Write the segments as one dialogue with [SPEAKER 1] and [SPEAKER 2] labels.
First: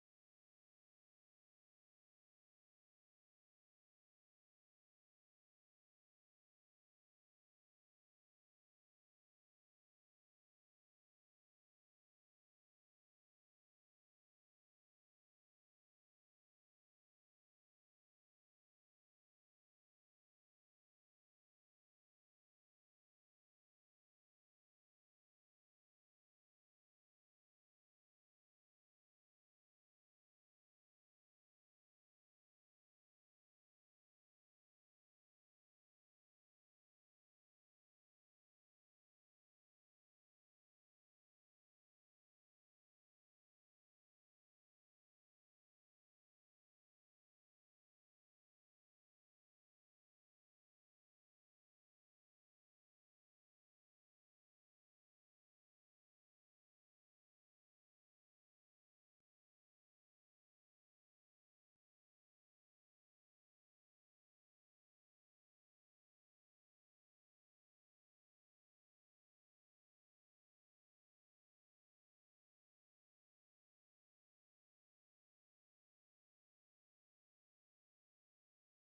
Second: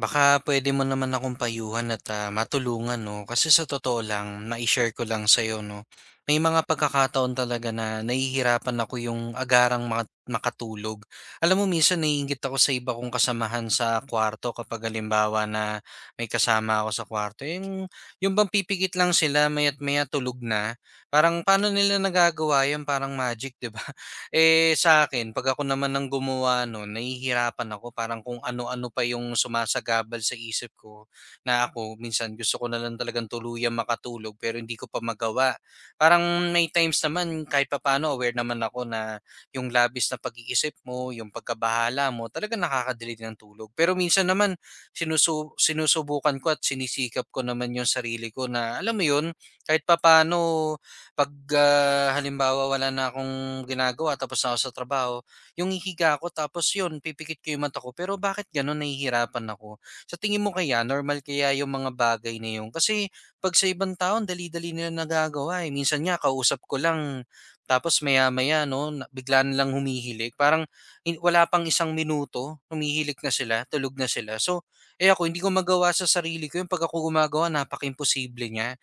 [SPEAKER 1] Baka puwede mo naman akong payuhan at, matulungan 'no, kasi sa totoo lang na share ko lang sa'yo 'no, may mga pagkakataon talaga na nahihirapan ako yung agarang makatulog. Alam mo minsan naiinggit ako sa iba kong kasamahan sa kwarto kapag halimbawa na may kasama ako sa kwarto yung bang pipikit lang sila maya't maya tulog na. Parang paano nila nagagawa yun, parang magic 'di ba? Eh, sa akin, 'pag ako naman ang gumawa nun nahihirapan ako parang kung ano-ano pa yung sumasagabal sa isip ko, na ako minsan gusto ko na lang talagang tuluyang makatulog pero hindi ko pa magawa. Parang may times naman kahit papaano aware naman ako na yung labis na pag-iisip mo, yung pagkabahala mo talagang nakaka-delay ng tulog. Pero minsan naman sinusubukan ko at sinisikap ko naman yung sarili ko na alam mo yun, kahit papaano 'pag, halimbawa wala na akong ginagawa tapos na ako sa trabaho, yung hihiga ako tapos yun pipikit ko yung mata ko pero bakit gano'n nahihirapan ako? Sa tingin mo kaya normal kaya yung mga bagay na yun? Kasi 'pag sa ibang tao ang dali-dali nila nagagawa, eh, minsan nga kausap ko lang tapos maya-maya 'no na bigla nilang humihilik parang wala pang 1 minuto humihilik na sila, tulog na sila. So, eh, ako hindi ko magawa sa sarili ko yun 'pag ako gumagawa napakaimposible niya.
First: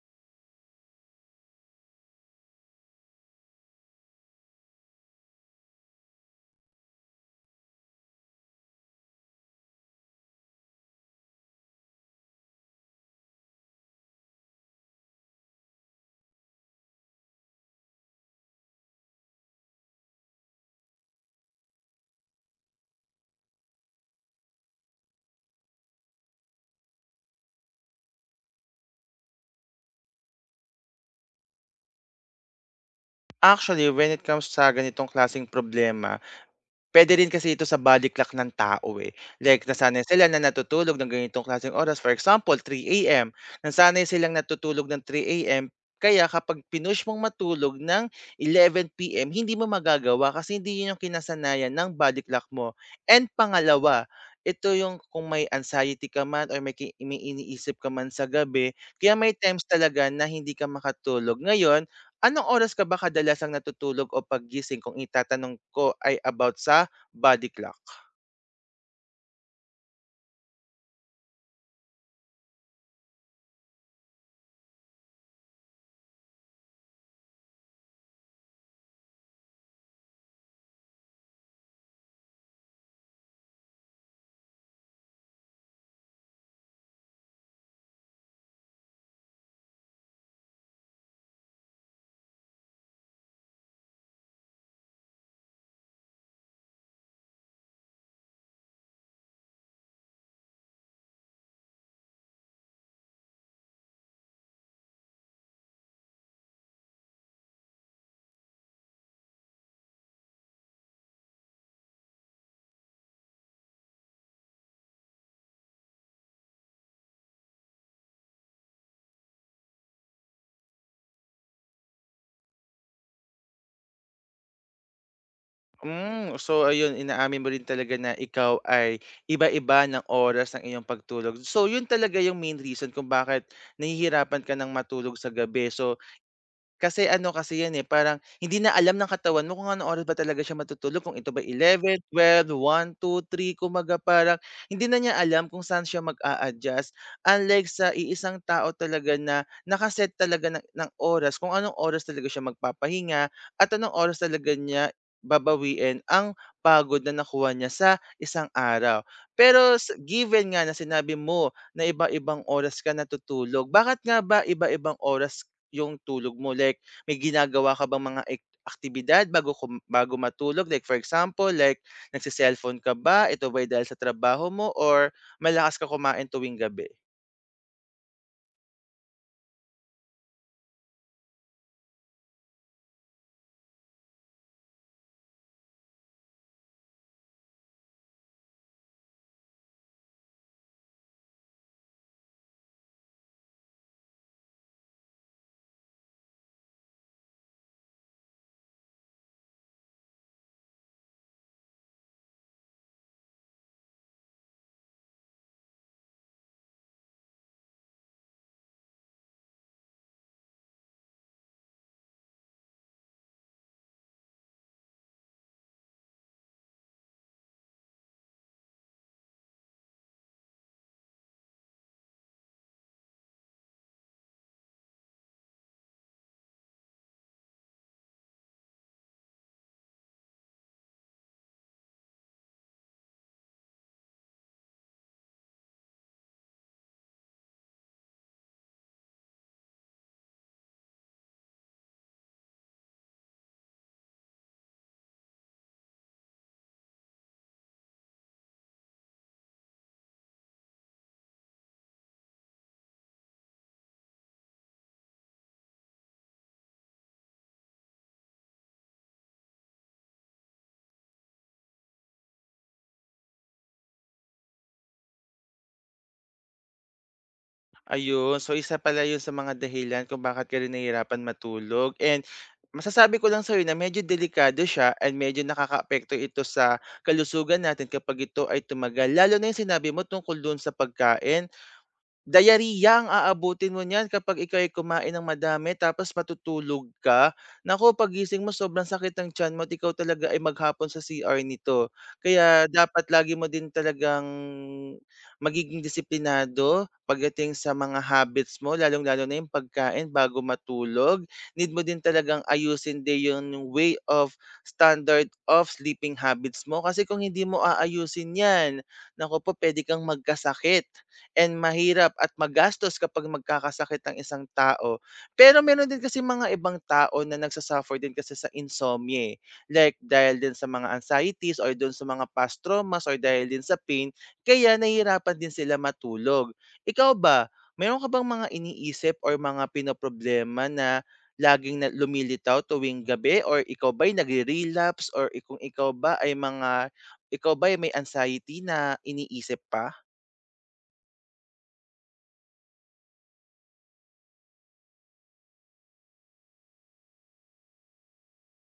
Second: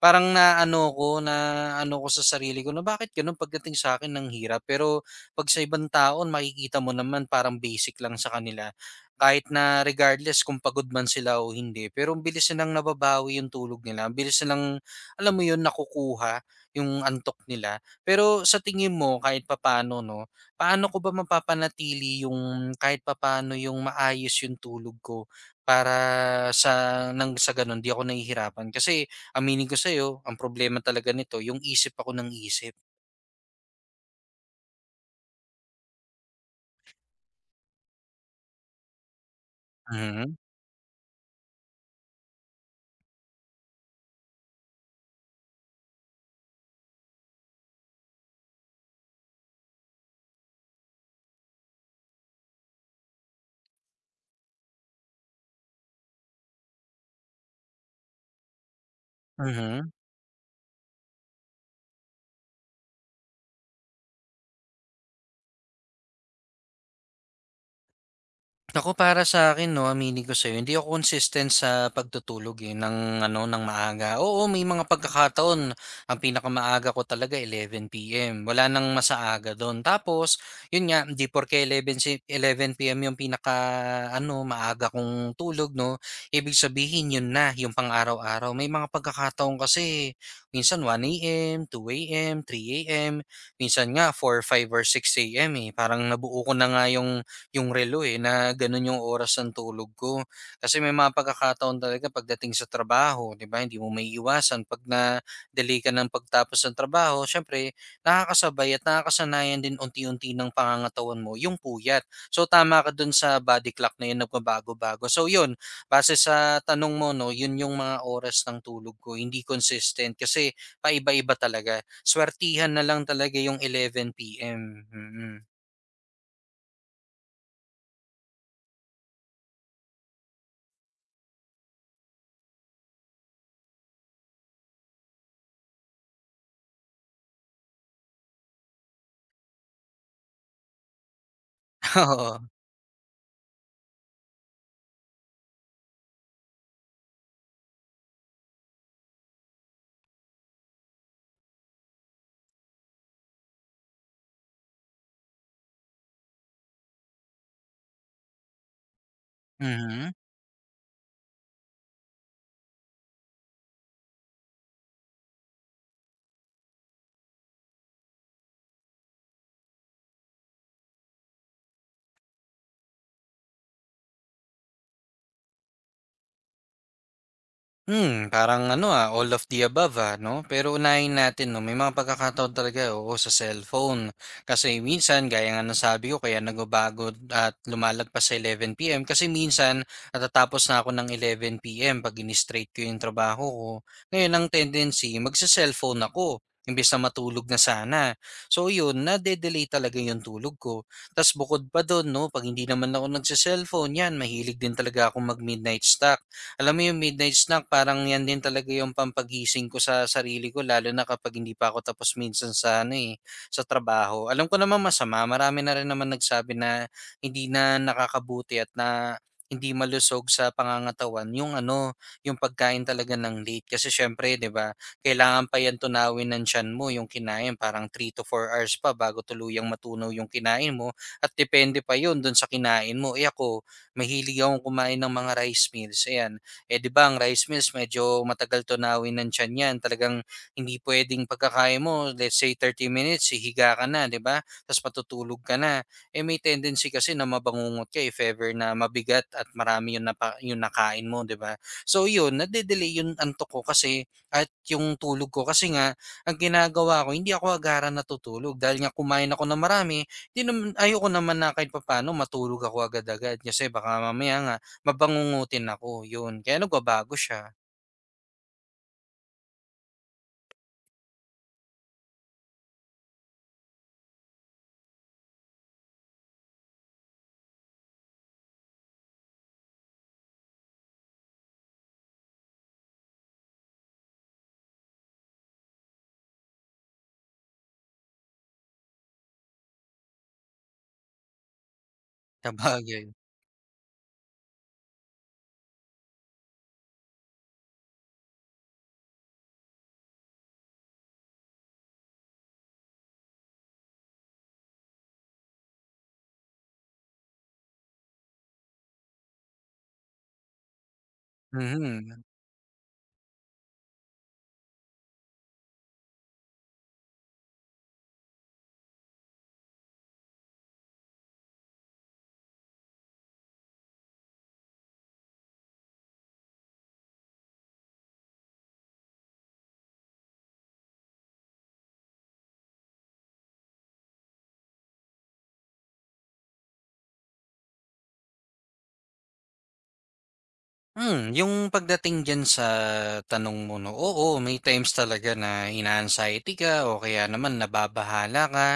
[SPEAKER 1] Parang na ano ko sa sarili ko na bakit gano'n pagdating sa akin ng hirap, pero 'pag sa ibang tao makikita mo naman parang basic lang sa kanila. Kahit na regardless kung pagod man sila o hindi, pero ang bilis nilang nababawi yung tulog nila, ang bilis nilang alam mo yun, nakukuha yung antok nila. Pero sa tingin mo kahit papaano 'no, paano ko ba mapapanatili yung kahit papaano yung maayos yung tulog ko para sa nang sa gano'n 'di ako nahihirapan? Kasi aminin ko sa'yo ang problema talaga nito yung isip ako ng isip.
[SPEAKER 2] Actually, when it comes sa ganitong klaseng problema, puwede rin kasi ito sa body clock ng tao, eh. Like, nasanay sila
[SPEAKER 1] Mhm,
[SPEAKER 2] na natutulog ng ganitong klaseng oras. For example, 3 AM. Nasanay silang natutulog ng 3 AM, kaya kapag pinush mong matulog ng 11 PM, hindi mo magagawa kasi hindi 'yun yung kinasanayan ng body clock mo. And pangalawa, ito yung kung may anxiety ka man or may iniisip ka man sa gabi, kaya may times
[SPEAKER 1] mhm.
[SPEAKER 2] talaga na hindi ka makatulog. Ngayon. Anong oras ka ba kadalasang natutulog o paggising kung itatanong ko ay about sa body clock?
[SPEAKER 1] Naku, para sa akin 'no, aminin ko sa'yo, hindi ako consistent sa pagtutulog, eh, ng ano, ng maaga. Oo, may mga pagkakataon ang pinakamaaga ko talaga 11 PM, wala nang masaaga aaga Tapos yun nga, hindi porke 11 11 PM yung pinaka-ano, maaga kong tulog 'no, ibig sabihin yun na, yung pang-araw-araw. May mga pagkakataon kasi minsan 1 AM, 2 AM, 3 AM, minsan nga 4, 5 or 6 AM, eh. Parang nabuo ko na nga yung relo, eh, na gano'n yung oras ng tulog ko. Kasi may mga pagkakataon talaga pagdating sa trabaho, 'di ba, hindi mo may iwasan 'pag na-delay ka ng pagtapos ng trabaho siyempre nakakasabay at nakakasanayan din unti-unti ng pangangatawan mo yung puyat. So, tama ka do'n sa body clock na yun nagbabago-bago. So yun. Base sa tanong mo 'no, yun yung mga oras ng tulog ko, hindi consistent kasi paiba-iba talaga. Swertihan na lang talaga yung 11 PM, mm.
[SPEAKER 2] Hmm, so ayun inaamin mo rin talaga na ikaw ay iba-iba ng oras ng iyong pagtulog. So yun talaga yung main reason kung bakit nahihirapan ka ng matulog sa gabi. So. Kasi ano kasi yan, eh, parang hindi na alam ng katawan mo kung anong oras ba talaga siya matutulog, kung ito ba eleven
[SPEAKER 1] Oo.
[SPEAKER 2] twelve one two three kumbaga parang hindi na niya alam kung saan siya mag-a-adjust. Unlike sa iisang tao talaga na nakaset talaga ng oras kung anong oras talaga siya magpapahinga at anong oras talaga niya babawiin ang pagod na nakuha niya sa isang araw. Pero
[SPEAKER 1] Mhm.
[SPEAKER 2] given nga na sinabi mo na iba-ibang oras ka natutulog, bakit nga ba iba-ibang oras yung tulog mo? Like, may ginagawa ka bang mga ek aktibidad bago matulog? Like for example, like nagse ka ba? Ito ba'y dahil sa trabaho mo or malakas ka kumain tuwing gabi?
[SPEAKER 1] Hmm, parang ano, ah, all of the above, 'no? Pero unahin natin 'no, may mga pagkakataon talaga, eh, oo, sa cellphone. Kasi minsan gaya nga ng sabi ko kaya nagbabago at lumalagpas sa 11 PM kasi minsan natatapos na ako ng 11 PM 'pag ini-straight ko yung trabaho ko. Ngayon ang tendency magse-cellphone ako imbes na matulog na sana. So yun, nade-delay talaga yung tulog ko. Ta's bukod pa dun 'no, 'pag hindi naman ako nagse-cellphone, 'yan mahilig din talaga ako mag-midnight snack. Alam mo yung midnight snack parang yan din talaga yung pampagising ko sa sarili ko lalo na kapag hindi pa ako tapos minsan sa ano eh, sa trabaho. Alam ko naman masama, marami na rin naman nagsabi na hindi na nakakabuti at na hindi malusog sa pangangatawan yung ano, yung pagkain talaga ng late. Kasi syempre, di ba, kailangan pa yan tunawin ng tiyan mo, yung kinain, parang 3 to 4 hours pa bago tuluyang matunaw yung kinain mo. At depende pa yun dun sa kinain mo. Eh ako, mahilig akong kumain ng mga rice meals. Ayan, eh, 'di ba ang rice meals medyo matagal tunawin ng tiyan 'yan, talagang hindi puwedeng pagkakain mo, let's say 30 minutes hihiga ka na, 'di ba? Tapos matutulog ka na. Eh, may tendency kasi na mabangungot ka if ever na mabigat at marami yung nakain mo, 'di ba? So, 'yun nade-delay yung antok ko kasi at yung tulog ko kasi nga ang ginagawa ko hindi ako agaran natutulog dahil nga kumain ako na marami, 'di naman ayoko naman na kahit papaano matulog ako agad-agad kasi baka mamaya nga mabangungutin ako, 'yun. Kaya nagbabago siya,
[SPEAKER 2] Ayun, so isa pala yun sa mga dahilan kung bakit ka rin nahihirapan matulog and masasabi ko lang sa'yo na medyo delikado siya and medyo nakakaapekto ito sa kalusugan natin kapag ito ay tumagal. Lalo na yung sinabi mo tungkol do'n sa pagkain. Diarrhea ang aabutin mo niyan kapag ikaw ay kumain ng madami tapos matutulog ka. Naku, pagising mo sobrang sakit ng tiyan mo at ikaw talaga ay maghapon sa CR nito. Kaya dapat
[SPEAKER 1] sabagay.
[SPEAKER 2] lagi mo din talagang magiging disiplinado pagdating sa mga habits mo, lalong-lalo na yung pagkain bago matulog. Need mo din talagang ayusin din yung way of standard of sleeping habits mo kasi kung hindi mo aayusin yan, naku po, pwede kang magkasakit and mahirap
[SPEAKER 1] Mhm.
[SPEAKER 2] at magastos kapag magkakasakit ang isang tao. Pero meron din kasi mga ibang tao na din kasi sa insomnia, eh. Like dahil din sa mga anxieties or dun sa mga past traumas or dahil din sa pain, kaya nahihirapan din sila matulog. Ikaw ba, meron ka bang mga iniisip or mga pinoproblema na laging na lumilitaw tuwing gabi or ikaw ba'y nagre-relapse or i kung ikaw ba ay mga ikaw ba'y may anxiety na iniisip pa?
[SPEAKER 1] Hmm, yung pagdating diyan sa tanong mo 'no, oo, may times talaga na ina-anxiety ka o kaya naman nababahala ka.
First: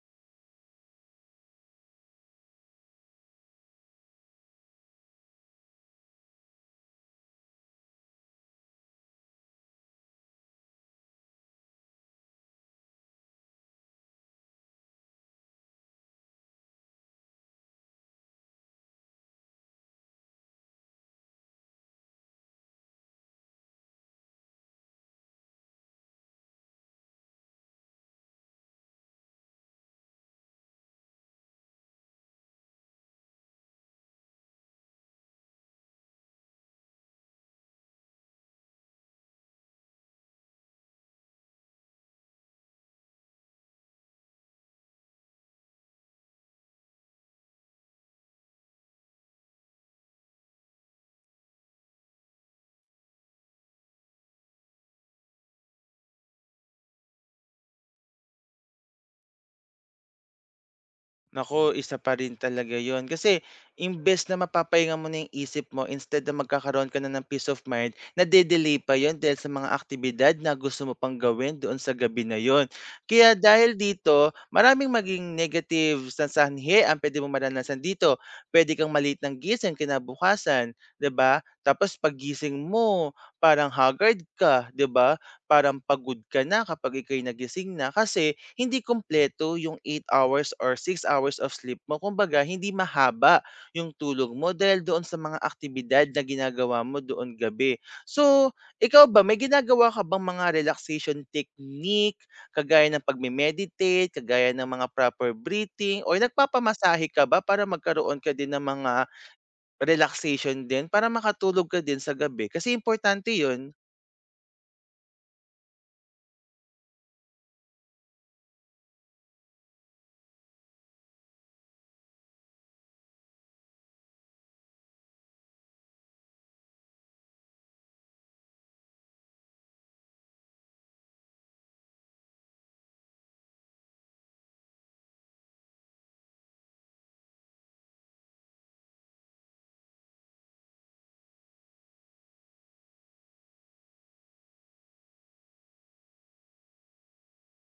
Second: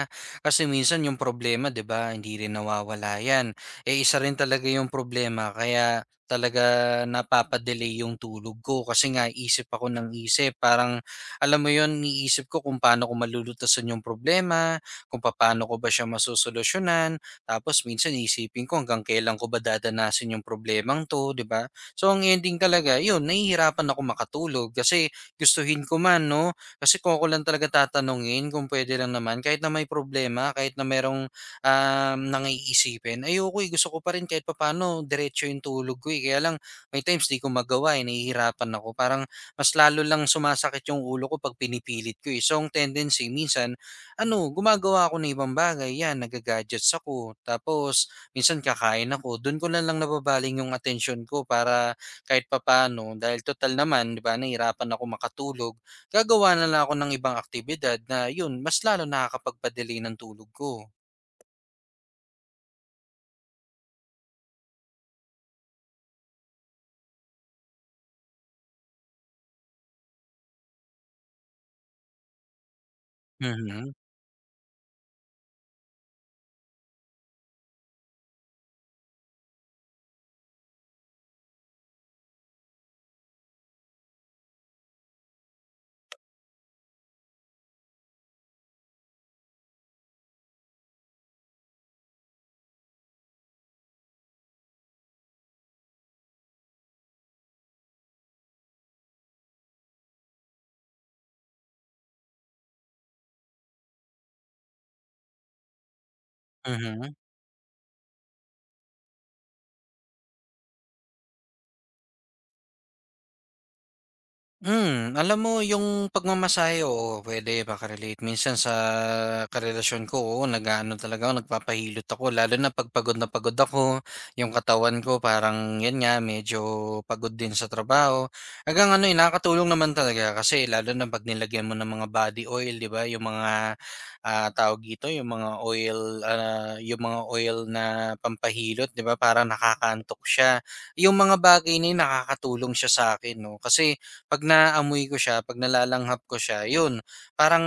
[SPEAKER 1] Kasi minsan yung problema 'di ba, hindi rin nawawala 'yan. Eh, isa rin talaga yung problema kaya talaga napapa yung tulog ko kasi nga isip ako ng isip. Parang alam mo yon niisip ko kung paano ko malulutasan yung problema, kung paano ko ba siya masosolusyunan. Tapos minsan isipin ko hanggang kailan ko ba dadanasin yung problemang 'to, 'di ba? So ang ending talaga, yun, nahihirapan ako makatulog kasi gustuhin ko man, no? Kasi kung ako lang talaga tatanungin, kung pwede lang naman, kahit na may problema, kahit na merong nangiisipin, ayoko eh, gusto ko pa rin kahit papano, diretso yung tulog ko eh. Kaya lang, may times di ko magawa eh, nahihirapan ako. Parang mas lalo lang sumasakit yung ulo ko pag pinipilit ko eh. So ang tendency, minsan, ano, gumagawa ako ng ibang bagay, yan, nagagadgets ako. Tapos, minsan kakain ako, dun ko na lang nababaling yung attention ko para kahit papaano dahil total naman 'di ba nahirapan ako makatulog, gagawa na lang ako ng ibang aktibidad na yun mas lalo nakakapagpa-delay ng tulog ko.
[SPEAKER 2] Nako, isa pa rin talaga yon. Kasi imbes na mapapahinga mo na yung isip mo, instead na magkakaroon ka na ng peace of mind, nade-delay pa yun dahil sa mga aktibidad na gusto mo pang gawin doon sa gabi na yon. Kaya dahil
[SPEAKER 1] Mhm,
[SPEAKER 2] dito, maraming maging negative sa sanhi ang pwede mo maranasan dito. Pwede kang maliit ng gising kinabukasan, 'di ba? Tapos pagising mo, parang haggard ka, 'di ba? Parang pagod ka na kapag ikay nagising na kasi hindi kumpleto yung eight hours or six hours of sleep mo. Kumbaga, hindi mahaba yung tulog mo dahil doon sa mga aktibidad na ginagawa mo doon gabi. So, ikaw ba, may ginagawa ka bang mga relaxation technique, kagaya ng pagme-meditate, kagaya ng mga proper breathing, or nagpapamasahe
[SPEAKER 1] mhm.
[SPEAKER 2] ka ba para magkaroon ka din ng mga relaxation din, para makatulog ka din sa gabi? Kasi importante yun.
[SPEAKER 1] Hmm, alam mo yung pagmamasahe, oo, puwede. Minsan sa karelasyon ko, oo, nag-aano talaga ako, nagpapahilot ako lalo na 'pag pagod na pagod ako, yung katawan ko parang 'yan nga, medyo pagod din sa trabaho. Hanggang ano, eh, nakakatulong naman talaga kasi lalo na 'pag nilagyan mo ng mga body oil, 'di ba, yung mga, tawag dito, yung mga oil, yung mga oil na pampahilot, 'di ba, parang nakakantok siya. Yung mga bagay na yun nakakatulong siya sa'kin 'no, kasi 'pag naamoy ko siya, 'pag nalalanghap ko siya, yun, parang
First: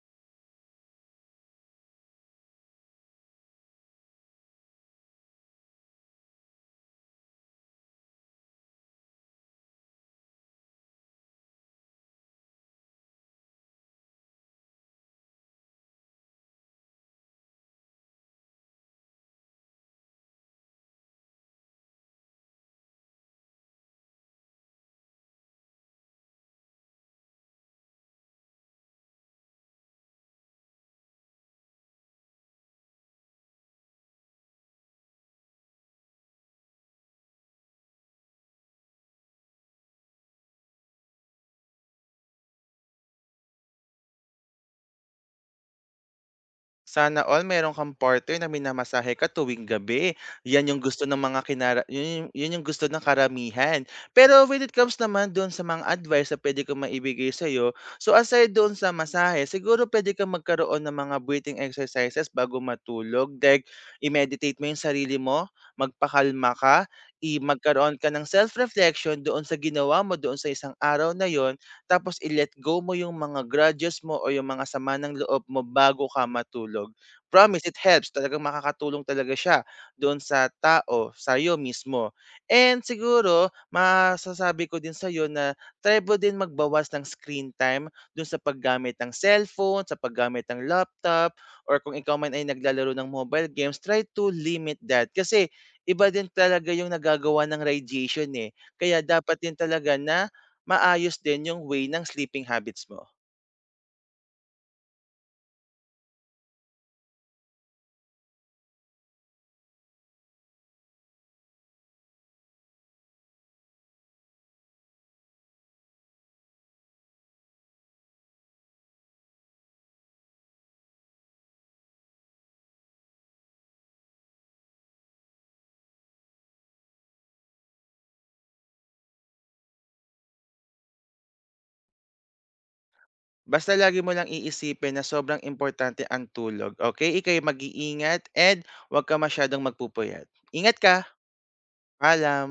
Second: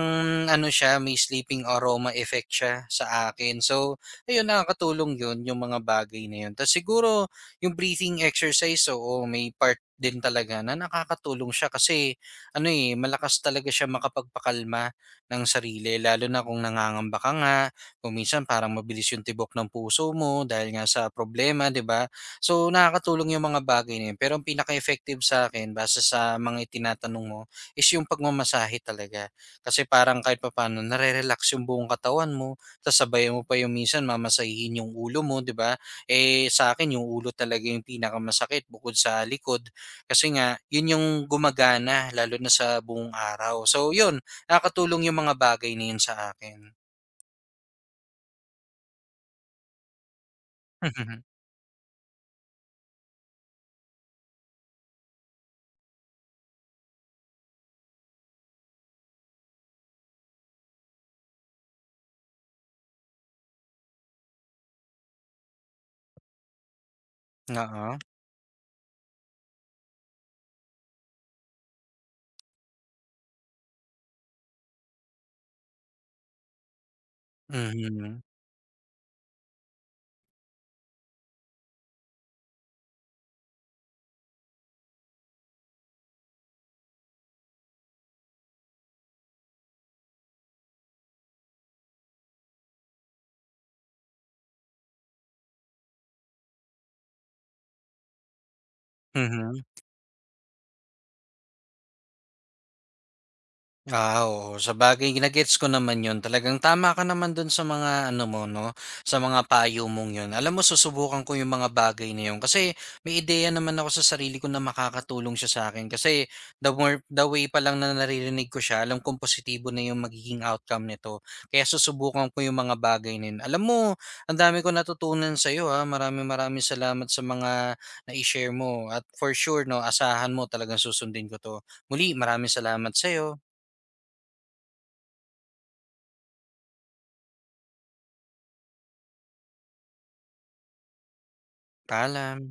[SPEAKER 1] ano siya, may sleeping aroma effect siya sa akin. So, ayun, nakakatulong yun, yung mga bagay na yun. Tapos siguro, yung breathing exercise, oo, may part din talaga na nakakatulong siya kasi ano eh, malakas talaga siya makapagpakalma ng sarili lalo na kung nangangamba ka nga, kung minsan parang mabilis yung tibok ng puso mo dahil nga sa problema, 'di ba? So, nakakatulong yung mga bagay na yun. Pero ang pinaka-effective sa akin, base sa mga itinatanong mo, is yung pagmamasahe talaga. Kasi parang kahit papaano, nare-relax yung buong katawan mo, tapos sabay mo pa yung minsan, mamasahihin yung ulo mo, di ba? Eh, sa akin, yung ulo talaga yung pinakamasakit bukod sa likod. Kasi nga, yun yung gumagana, lalo na sa buong araw. So, yun, nakakatulong yung mga bagay na yun sa akin.
[SPEAKER 2] Sana all meron kang partner na minamasahe ka tuwing gabi. Yan yung gusto ng mga kinara yun yung gusto ng karamihan. Pero when it comes naman doon sa mga advice na puwede ko maibigay sa'yo, so aside doon sa masahe, siguro puwede kang magkaroon ng mga breathing exercises bago matulog. Like, i-meditate mo yung sarili mo, magpakalma ka, magkaroon
[SPEAKER 1] Oo.
[SPEAKER 2] ka ng self-reflection doon sa ginawa mo doon sa isang araw na yon tapos i-let go mo yung mga grudges mo o yung mga sama ng loob mo bago ka matulog. Promise, it helps.
[SPEAKER 1] Mhm.
[SPEAKER 2] Talagang makakatulong talaga siya doon sa tao, sa'yo mismo. And siguro, masasabi ko din sa'yo na try mo din magbawas ng screen time doon sa paggamit ng cellphone, sa paggamit ng laptop, or kung ikaw man ay naglalaro ng mobile games, try to limit that. Kasi iba din talaga yung nagagawa ng radiation eh. Kaya dapat din
[SPEAKER 1] Mhm.
[SPEAKER 2] talaga na maayos din yung way ng sleeping habits mo.
[SPEAKER 1] Ah, oo. Sabagay ginagets ko naman 'yun. Talagang tama ka naman dun sa mga ano mo 'no, sa mga payo mong 'yun. Alam mo susubukan ko yung mga bagay na 'yun kasi may ideya naman ako sa sarili ko na makakatulong siya sa akin, kasi the more the way pa lang na naririnig ko siya alam kong positibo na yung magiging outcome nito. Kaya susubukan ko yung mga bagay na 'yun. Alam mo ang dami kong natutunan sa'yo, ah. Maraming maraming salamat sa mga na share mo at for sure 'no, asahan mo talagang susundin ko 'to. Muli maraming salamat sa'yo.
[SPEAKER 2] Basta lagi mo lang iisipin na sobrang importante ang tulog, okay, ika'y mag-iingat and 'wag ka masyadong magpupuyat. Ingat ka,
[SPEAKER 1] Paalam.
[SPEAKER 2] paalam.